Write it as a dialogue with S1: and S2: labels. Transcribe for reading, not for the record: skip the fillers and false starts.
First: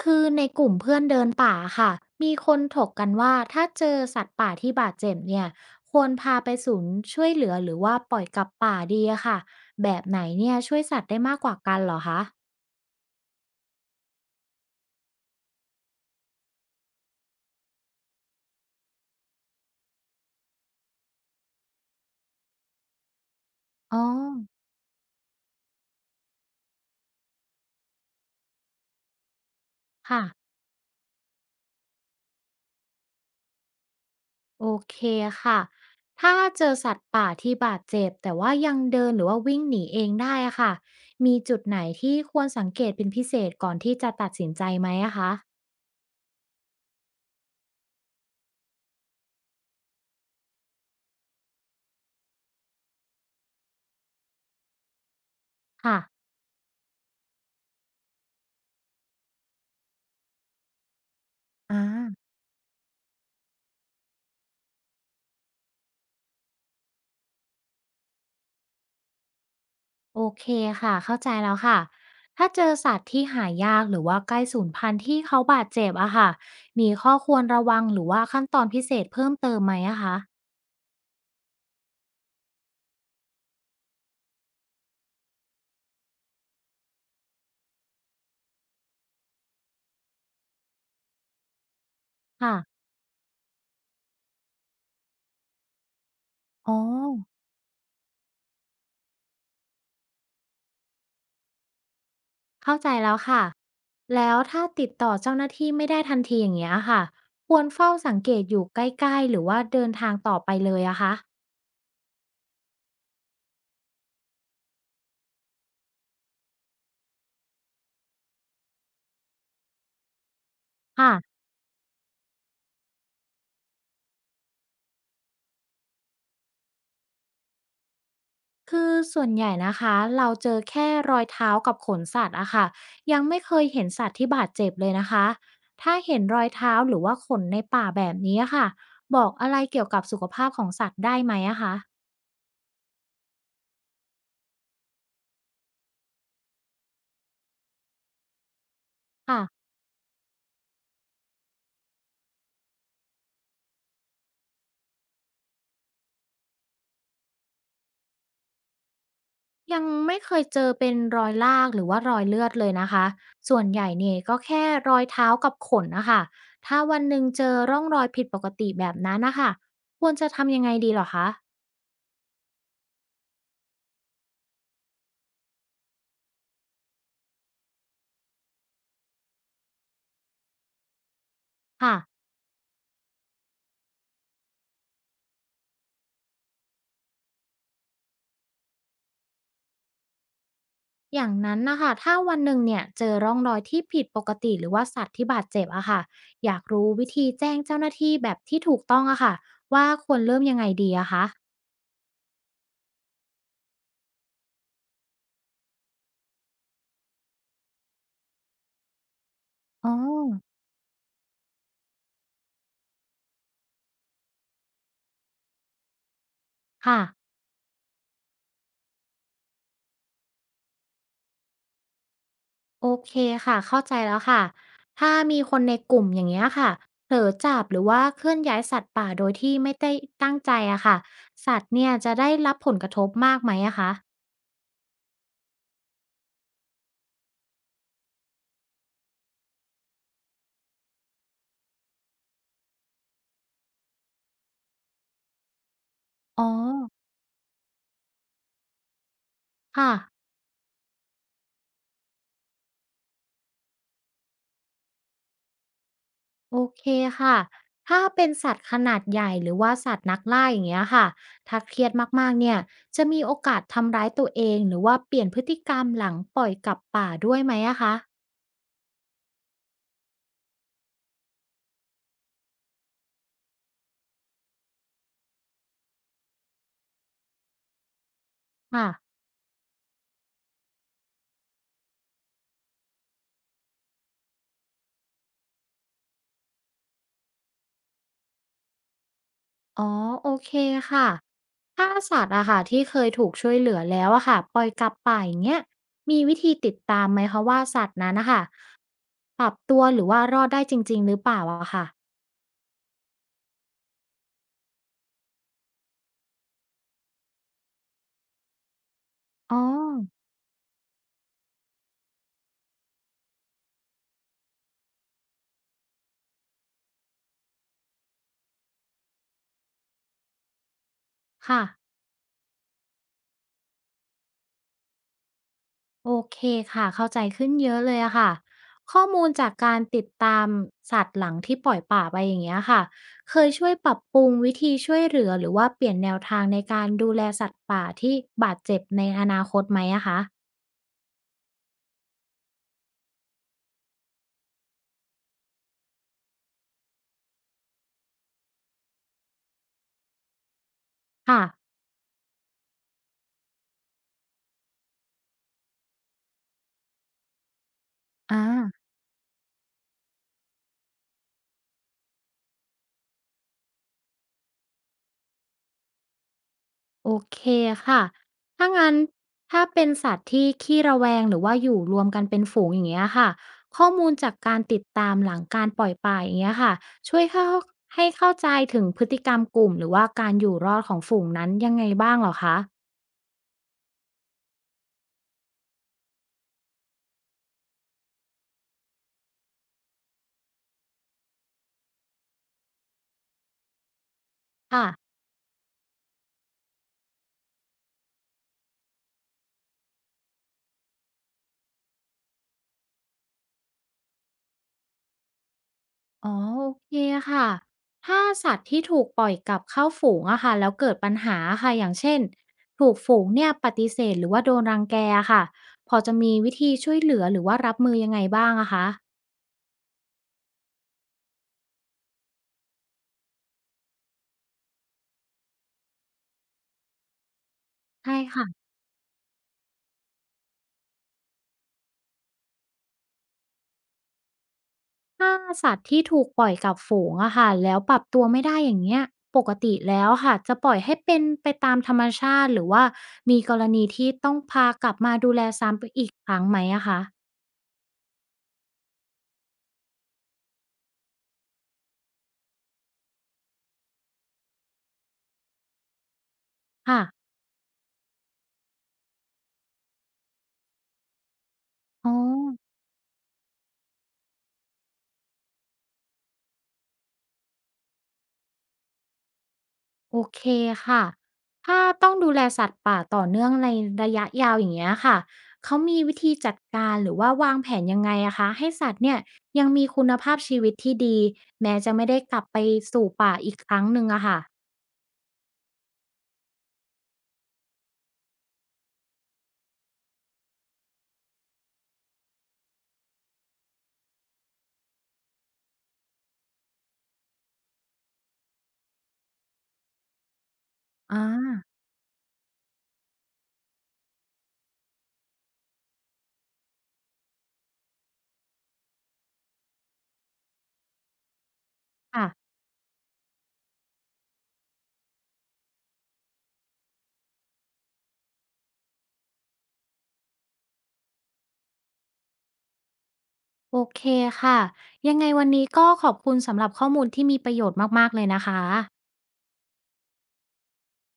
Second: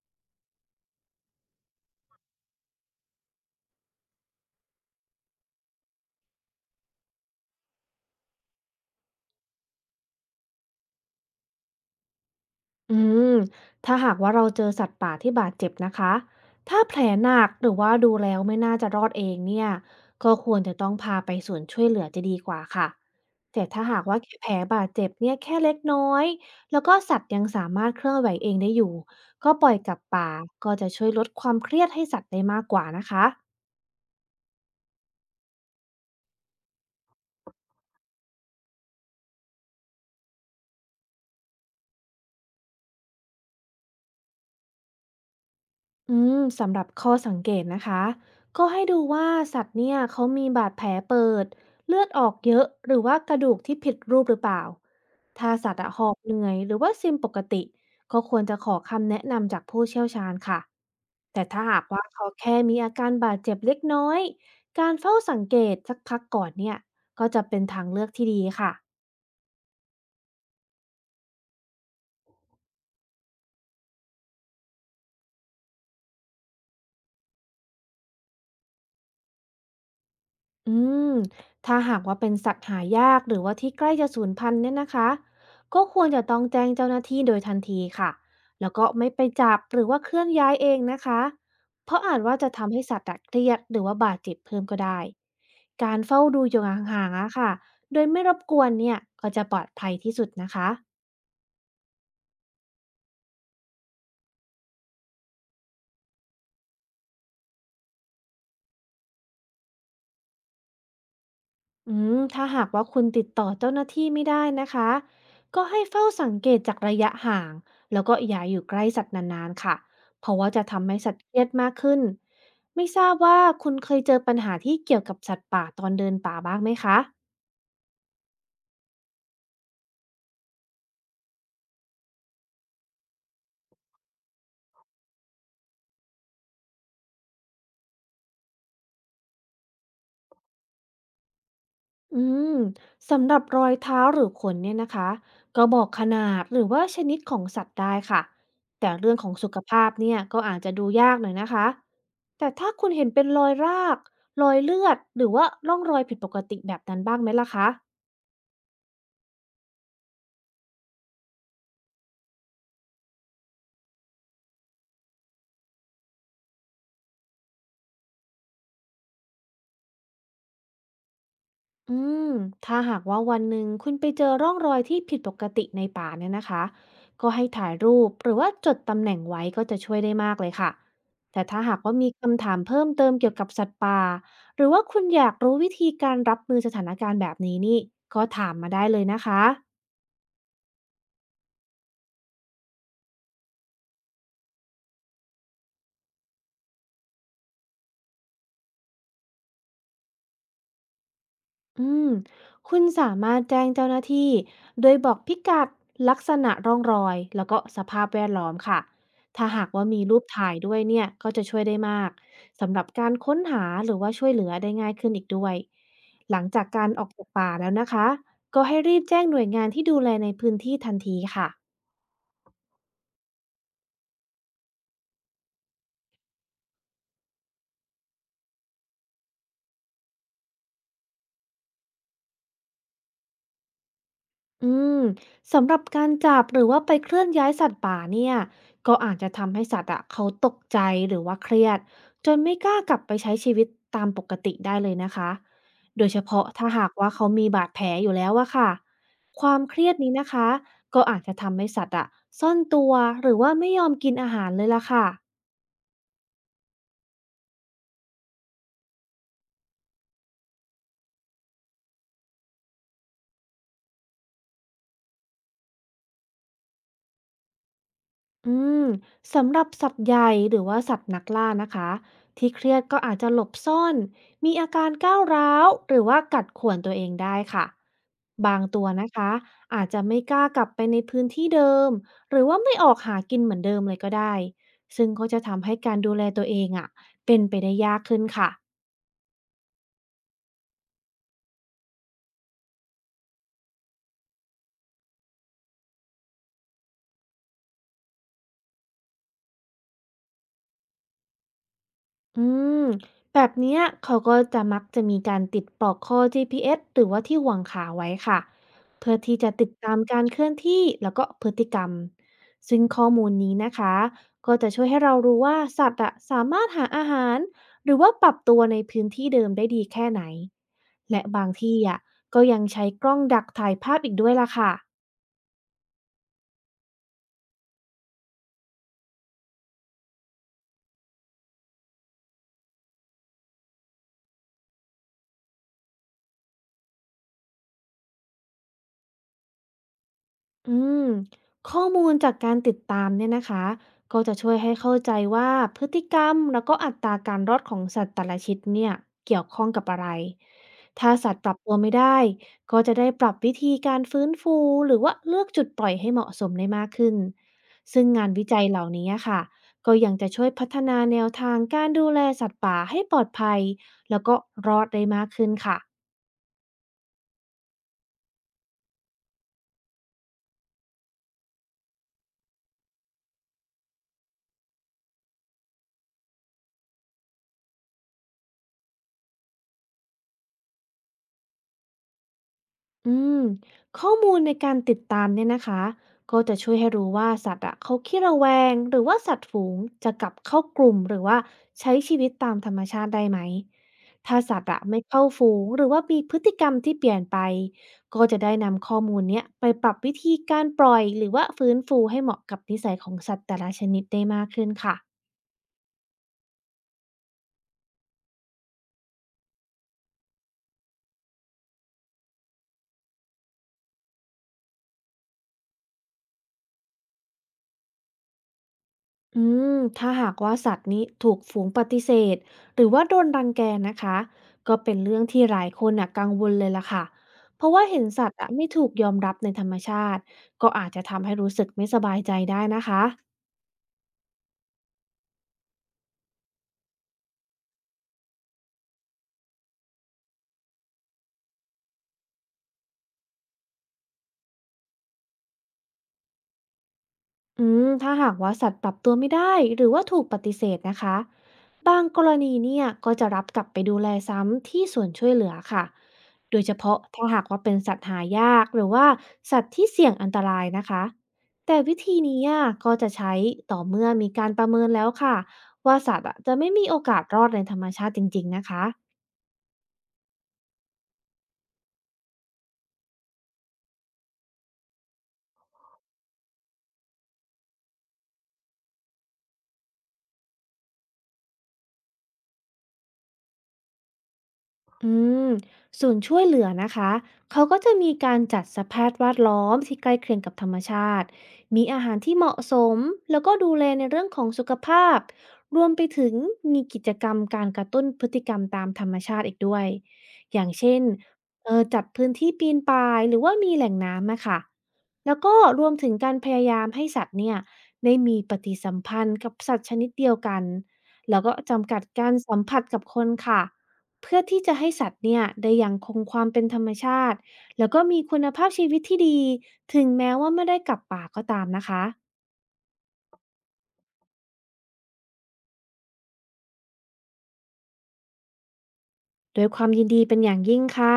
S1: คือในกลุ่มเพื่อนเดินป่าค่ะมีคนถกกันว่าถ้าเจอสัตว์ป่าที่บาดเจ็บเนี่ยควรพาไปศูนย์ช่วยเหลือหรือว่าปล่อยกลับป่าดีอะค่ะแบบไหนเนี่ยช่วยสัตว์ได้มากกว่ากันเหรอคะ
S2: อืมถ้าหากว่าเราเจอสัตว์ป่าที่บาดเจ็บนะคะ ถ้าแผลหนักหรือว่าดูแล้วไม่น่าจะรอดเองเนี่ย ก็ควรจะต้องพาไปศูนย์ช่วยเหลือจะดีกว่าค่ะแต่ถ้า
S1: อ๋
S2: หา
S1: อ
S2: กว่าแผลบาดเจ็บเนี่ยแค่เล็กน้อย แล้วก็สัตว์ยังสามารถเคลื่อนไหวเองได้อยู่ ก็ปล่อยกลับ
S1: ค่ะ
S2: ป่าก็จะช่วยลดความเครียดให้สัตว์ได้มากกว่านะคะ
S1: โอเคค่ะถ้าเจอสัตว์ป่าที่บาดเจ็บแต่ว่ายังเดินหรือว่าวิ่งหนีเองได้อะค่ะมีจุดไหนที่ควรสังเกตเป็นพิเศษก่อนที่จะตัดสินใจไหมอะคะ
S2: อืมสำหรับข้อสังเกตนะคะก็ให้ดูว่าสัตว์เนี่ยเขามีบาดแผลเปิดเลือดออกเยอะหรือว่ากระดูกที่ผิดรูปหรือเปล่าถ้าสัตว์อะ
S1: ค่ะ
S2: หอบเหนื่อยหรือว่าซึมปกติก็ควรจะขอคำแนะนำจากผู้เชี่ยวชาญค่ะแต่ถ้า
S1: อ่
S2: หากว่าเขา
S1: า
S2: แค่มีอาการบาดเจ็บเล็กน้อยการเฝ้าสังเกตสักพักก่อนเนี่ยก็จะเป็นทางเลือกที่ดีค่ะ
S1: โอเคค่ะเข้าใจแล้วค่ะถ้าเจอสัตว์ที่หายากหรือว่าใกล้สูญพันธุ์ที่เขาบาดเจ็บอะค่ะมีข้อควรระวังหรือว่าขั้นตอนพิเศษเพิ่มเติมไหมอะคะ
S2: อืมถ้าหากว่าเป็นสัตว์หายากหรือว่าที่ใกล้จะสูญพันธุ์เนี่ยนะคะก็ควรจะต้องแจ้งเจ้าหน้าที่โดยทันทีค่ะแล้วก็ไม่ไปจับหรือว่าเคลื่อนย้ายเองนะคะเพราะอาจว่าจะ
S1: ค่ะ
S2: ทำให้สัตว์อะเครียดหรือว่าบาดเจ็บเพิ่มก็ได้การเฝ้าดูอยู่ห
S1: อ๋อ
S2: ่างๆอะค่ะโดยไม่รบกวนเนี่ยก็จะปลอดภัยที่สุดนะคะ
S1: เข้าใจแล้วค่ะแล้วถ้าติดต่อเจ้าหน้าที่ไม่ได้ทันทีอย่างเงี้ยค่ะควรเฝ้าสังเกตอยู่ใกล้ๆหรือว่าเดินทางต่อไปเลยอะคะ
S2: ถ้าหากว่าคุณติดต่อเจ้าหน้าที่ไม่ได้นะคะก็ให้เฝ้าสังเกตจากระยะห่างแล้วก็อย่าอยู่ใกล้สัตว์นานๆค่ะเพราะว่าจะทำให้สั
S1: ค่ะ
S2: ตว์เครียดมากขึ้นไม่ทราบว่าคุณเคยเจอปัญหาที่เกี่ยวกับสัตว์ป่าตอนเดินป่าบ้างไหมคะ
S1: คือส่วนใหญ่นะคะเราเจอแค่รอยเท้ากับขนสัตว์อะค่ะยังไม่เคยเห็นสัตว์ที่บาดเจ็บเลยนะคะถ้าเห็นรอยเท้าหรือว่าขนในป่าแบบนี้อะค่ะบอกอะไรเกี่ยวกับสุขภาพของสัตว์ได้ไหมอะคะ
S2: อืมสำหรับรอยเท้าหรือขนเนี่ยนะคะก็บอกขนาดหรือว่าชนิดของสัตว์ได้ค่ะแต่เรื่องของ
S1: ค่ะ
S2: สุขภาพเนี่ยก็อาจจะดูยากหน่อยนะคะแต่ถ้าคุณเห็นเป็นรอยรากรอยเลือดหรือว่าร่องรอยผิดปกติแบบนั้นบ้างไหมล่ะคะ
S1: ยังไม่เคยเจอเป็นรอยลากหรือว่ารอยเลือดเลยนะคะส่วนใหญ่เนี่ยก็แค่รอยเท้ากับขนนะคะถ้าวันหนึ่งเจอร่องรอยผิดปกติแบบนั้นนะคะควรจะทำยังไงดีเหรอคะ
S2: อืมถ้าหากว่าวันหนึ่งคุณไปเจอร่องรอยที่ผิดปกติในป่าเนี่ยนะคะก็ให้ถ่ายรูปหรือว่าจดตำแหน่งไว้ก็จะช่วยได้มากเลยค่ะแต่ถ้าหากว่ามี
S1: ค่ะ
S2: คำถามเพิ่มเติมเกี่ยวกับสัตว์ป่าหรือว่าคุณอยากรู้วิธีการรับมือสถานการณ์แบบนี้นี่ก็ถามมาได้เลยนะคะ
S1: อย่างนั้นนะคะถ้าวันหนึ่งเนี่ยเจอร่องรอยที่ผิดปกติหรือว่าสัตว์ที่บาดเจ็บอะค่ะอยากรู้วิธีแจ้งเจ้าหน้าที่แบบที่ถูกต้องอะค่ะว่าควรเริ่มยังไงดีอะคะ
S2: อืมคุณสามารถแจ้งเจ้าหน้าที่โดยบอกพิกัดลักษณะร่องรอยแล้วก็สภาพแวดล้อมค่ะถ้าหากว่า
S1: อ๋อ
S2: มีรูปถ่ายด้วยเนี่ยก็จะช่วยได้มากสำหรับการค้นหาหรือว่าช่วยเหลือได้ง่ายขึ้นอีกด้วยหลังจากการ
S1: ค่ะ
S2: ออกจากป่าแล้วนะคะก็ให้รีบแจ้งหน่วยงานที่ดูแลในพื้นที่ทันทีค่ะ
S1: โอเคค่ะเข้าใจแล้วค่ะถ้ามีคนในกลุ่มอย่างเงี้ยค่ะเผลอจับหรือว่าเคลื่อนย้ายสัตว์ป่าโดยที่ไม่ได้ตั้งใจอะค่ะสัตว์เนี่ยจะได้รับผลกระทบมากไหมอะคะ
S2: อืมสำหรับการจับหรือว่าไปเคลื่อนย้ายสัตว์ป่าเนี่ยก็อาจจะทำให้สัตว์อะเขาตกใจหรือว่าเครียดจนไม่กล้ากลับไปใช้ชีวิตตามปกติได้เลยนะคะโดยเฉ
S1: อ๋
S2: พาะ
S1: อ
S2: ถ้าหากว่าเขามีบาดแผลอยู่แล้วอะค่ะความเครี
S1: ค่ะ
S2: ยดนี้นะคะก็อาจจะทำให้สัตว์อะซ่อนตัวหรือว่าไม่ยอมกินอาหารเลยล่ะค่ะ
S1: โอเคค่ะถ้าเป็นสัตว์ขนาดใหญ่หรือว่าสัตว์นักล่าอย่างเงี้ยค่ะถ้าเครียดมากๆเนี่ยจะมีโอกาสทำร้ายตัวเองหรือว่าเปลี่ยนพฤติกรรมหลังปล่อยกลับป่าด้วยไหมอะคะ
S2: อืมสำหรับสัตว์ใหญ่หรือว่าสัตว์นักล่านะคะที่เครียดก็อาจจะหลบซ่อนมีอาการก้าวร้าวหรือว่ากัดข่วนตัวเองได้ค่ะบางตัว
S1: ค่ะ
S2: นะคะอาจจะไม่กล้ากลับไปในพื้นที่เดิมหรือว่าไม่ออกหากินเหมือนเดิมเลยก็ได้ซึ่งก็จะทำให้การดูแลตัวเองอ่ะเป็นไปได้ยากขึ้นค่ะ
S1: อ๋อโอเคค่ะ ถ้าสัตว์อะค่ะที่เคยถูกช่วยเหลือแล้วอะค่ะปล่อยกลับป่าอย่างเงี้ยมีวิธีติดตามไหมคะว่าสัตว์นั้นนะคะปรับตัวหรือว่ารอดได้จริงๆหรือเปล่าอะค่ะ
S2: อืมแบบเนี้ยเขาก็จะมักจะมีการติดปลอกคอ GPS หรือว่าที่ห่วงขาไว้ค่ะเพื่อที่จะ
S1: อ๋อ
S2: ติดตามการเคลื่อนที่แล้วก็พฤติกรรมซึ่งข้อมูลนี้นะคะก็จะช่วยให้เรารู้ว่าสัตว์อะสามารถหาอาหารหรือว่าปรับตัวในพื้นที่เดิมได้ดีแค่ไหนและบาง
S1: ค่ะ
S2: ที่อะก็ยังใช้กล้องดักถ่ายภาพอีกด้วยล่ะค่ะ
S1: โอเคค่ะเข้าใจขึ้นเยอะเลยอะค่ะข้อมูลจากการติดตามสัตว์หลังที่ปล่อยป่าไปอย่างเงี้ยค่ะเคยช่วยปรับปรุงวิธีช่วยเหลือหรือว่าเปลี่ยนแนวทางในการดูแลสัตว์ป่าที่บาดเจ็บในอนาคตไหมอะคะ
S2: อืมข้อมูลจากการติดตามเนี่ยนะคะก็จะช่วยให้เข้าใจว่าพฤติกรรมแล้วก็อัตราการรอดของสัตว์แต่ละชนิดเนี่ยเกี่ยวข้องกับอะไรถ้าสัต
S1: ค่ะ
S2: ว์ปรับตัวไม่ได้ก็จะได้ปรับวิธีการฟื้นฟูหรือว่าเลือกจุดปล่อยให้เหมาะสมได้มากขึ้นซึ่งงาน
S1: อ่
S2: วิจัยเหล่า
S1: า
S2: นี้ค่ะก็ยังจะช่วยพัฒนาแนวทางการดูแลสัตว์ป่าให้ปลอดภัยแล้วก็รอดได้มากขึ้นค่ะ
S1: โอเคค่ะถ้างั้นถ้าเป็นสัตว์ที่ขี้ระแวงหรือว่าอยู่รวมกันเป็นฝูงอย่างเงี้ยค่ะข้อมูลจากการติดตามหลังการปล่อยป่าอย่างเงี้ยค่ะช่วยเข้าให้เข้าใจถึงพฤติกรรมกลุ่มหรือว่าการอยู่รอดของฝูงนั้นยังไงบ้างเหรอคะ
S2: อืมข้อมูลในการติดตามเนี่ยนะคะก็จะช่วยให้รู้ว่าสัตว์อะเขาขี้ระแวงหรือว่าสัตว์ฝูงจะกลับเข้ากลุ่มหรือว่าใช้ชีวิตตามธรรมชาติได้ไหมถ้าสัตว์อะไม่
S1: ค่ะ
S2: เข้าฝูงหรือว่ามีพฤติกรรมที่เปลี่ยนไปก็จะได้นำข้อมูลเนี้ยไปปรับวิธีการปล่อยหรือว่าฟื้นฟูให้เหมาะกับนิสัยของสัตว์แต่ละชนิดได้มากขึ้นค่ะ
S1: อ๋อโอเคค่ะถ้าสัตว์ที่ถูกปล่อยกลับเข้าฝูงอะค่ะแล้วเกิดปัญหาค่ะอย่างเช่นถูกฝูงเนี่ยปฏิเสธหรือว่าโดนรังแกอะค่ะพอจะมีวิธีช่วยเหลือหรือว่ารับมือยังไงบ้างอะคะ
S2: อืถ้าหากว่าสัตว์นี้ถูกฝูงปฏิเสธหรือว่าโดนรังแกนะคะก็เป็นเรื่องที่หลายคนน่ะกังวลเลยล่ะค่ะเพราะว่าเห็น
S1: ใช่
S2: สัตว์
S1: ค่ะ
S2: อะไม่ถูกยอมรับในธรรมชาติก็อาจจะทำให้รู้สึกไม่สบายใจได้นะคะ
S1: ถ้าสัตว์ที่ถูกปล่อยกลับฝูงอะค่ะแล้วปรับตัวไม่ได้อย่างเงี้ยปกติแล้วค่ะจะปล่อยให้เป็นไปตามธรรมชาติหรือว่ามีกรณีที่ต้องพากลับมาดูแลซ้ำไปอีกครั้งไหมอะคะ
S2: ถ้าหากว่าสัตว์ปรับตัวไม่ได้หรือว่าถูกปฏิเสธนะคะบางกรณีเนี่ยก็จะรับกลับไปดูแลซ้ำที่ส่วนช่วยเหลือค่ะโดยเฉพาะ
S1: ค่ะ
S2: ถ้าหากว่าเป็นสัตว์หายากหรือว่าสัตว์ที่เสี่ยงอันตรายนะคะแต่วิ
S1: อ๋อ
S2: ธีนี้อะก็จะใช้ต่อเมื่อมีการประเมินแล้วค่ะว่าสัตว์อะจะไม่มีโอกาสรอดในธรรมชาติจริงๆนะคะ
S1: โอเคค่ะถ้าต้องดูแลสัตว์ป่าต่อเนื่องในระยะยาวอย่างเงี้ยค่ะเขามีวิธีจัดการหรือว่าวางแผนยังไงอะคะให้สัตว์เนี่ยยังมีคุณภาพชีวิตที่ดีแม้จะไม่ได้กลับไปสู่ป่าอีกครั้งหนึ่งอะค่ะ
S2: อืมศูนย์ช่วยเหลือนะคะ เขาก็จะมีการจัดสภาพแวดล้อมที่ใกล้เคียงกับธรรมชาติ มีอาหารที่เหมาะสม แล้วก็ดูแลในเรื่องของสุขภาพ รวมไปถึงมีกิจกรรมการกระตุ้นพฤติกรรมตามธรรมชาติอีกด้วยอย่างเช่น
S1: อา
S2: จัดพื้นที่ปีนป่ายหรือว่ามีแหล่งน้ำนะคะแล้วก็รวมถึงการพยายามให้สัตว์เนี่ยได้มีปฏิสัมพันธ์กับสัตว์ชนิดเดียวกันแล้วก็จำกัดการ
S1: ค่ะ
S2: สัมผัสกับคนค่ะ เพื่อที่จะให้สัตว์เนี่ยได้ยังคงความเป็นธรรมชาติแล้วก็มีคุณภาพชีวิตที่ดีถึงแม้ว่าไม่ได้กลับป่าก็ตามนะคะ
S1: โอเคค่ะ ยังไงวันนี้ก็ขอบคุณสำหรับข้อมูลที่มีประโยชน์มากๆเลยนะคะ
S2: ด้วยความยินดีเป็นอย่างยิ่งค่ะ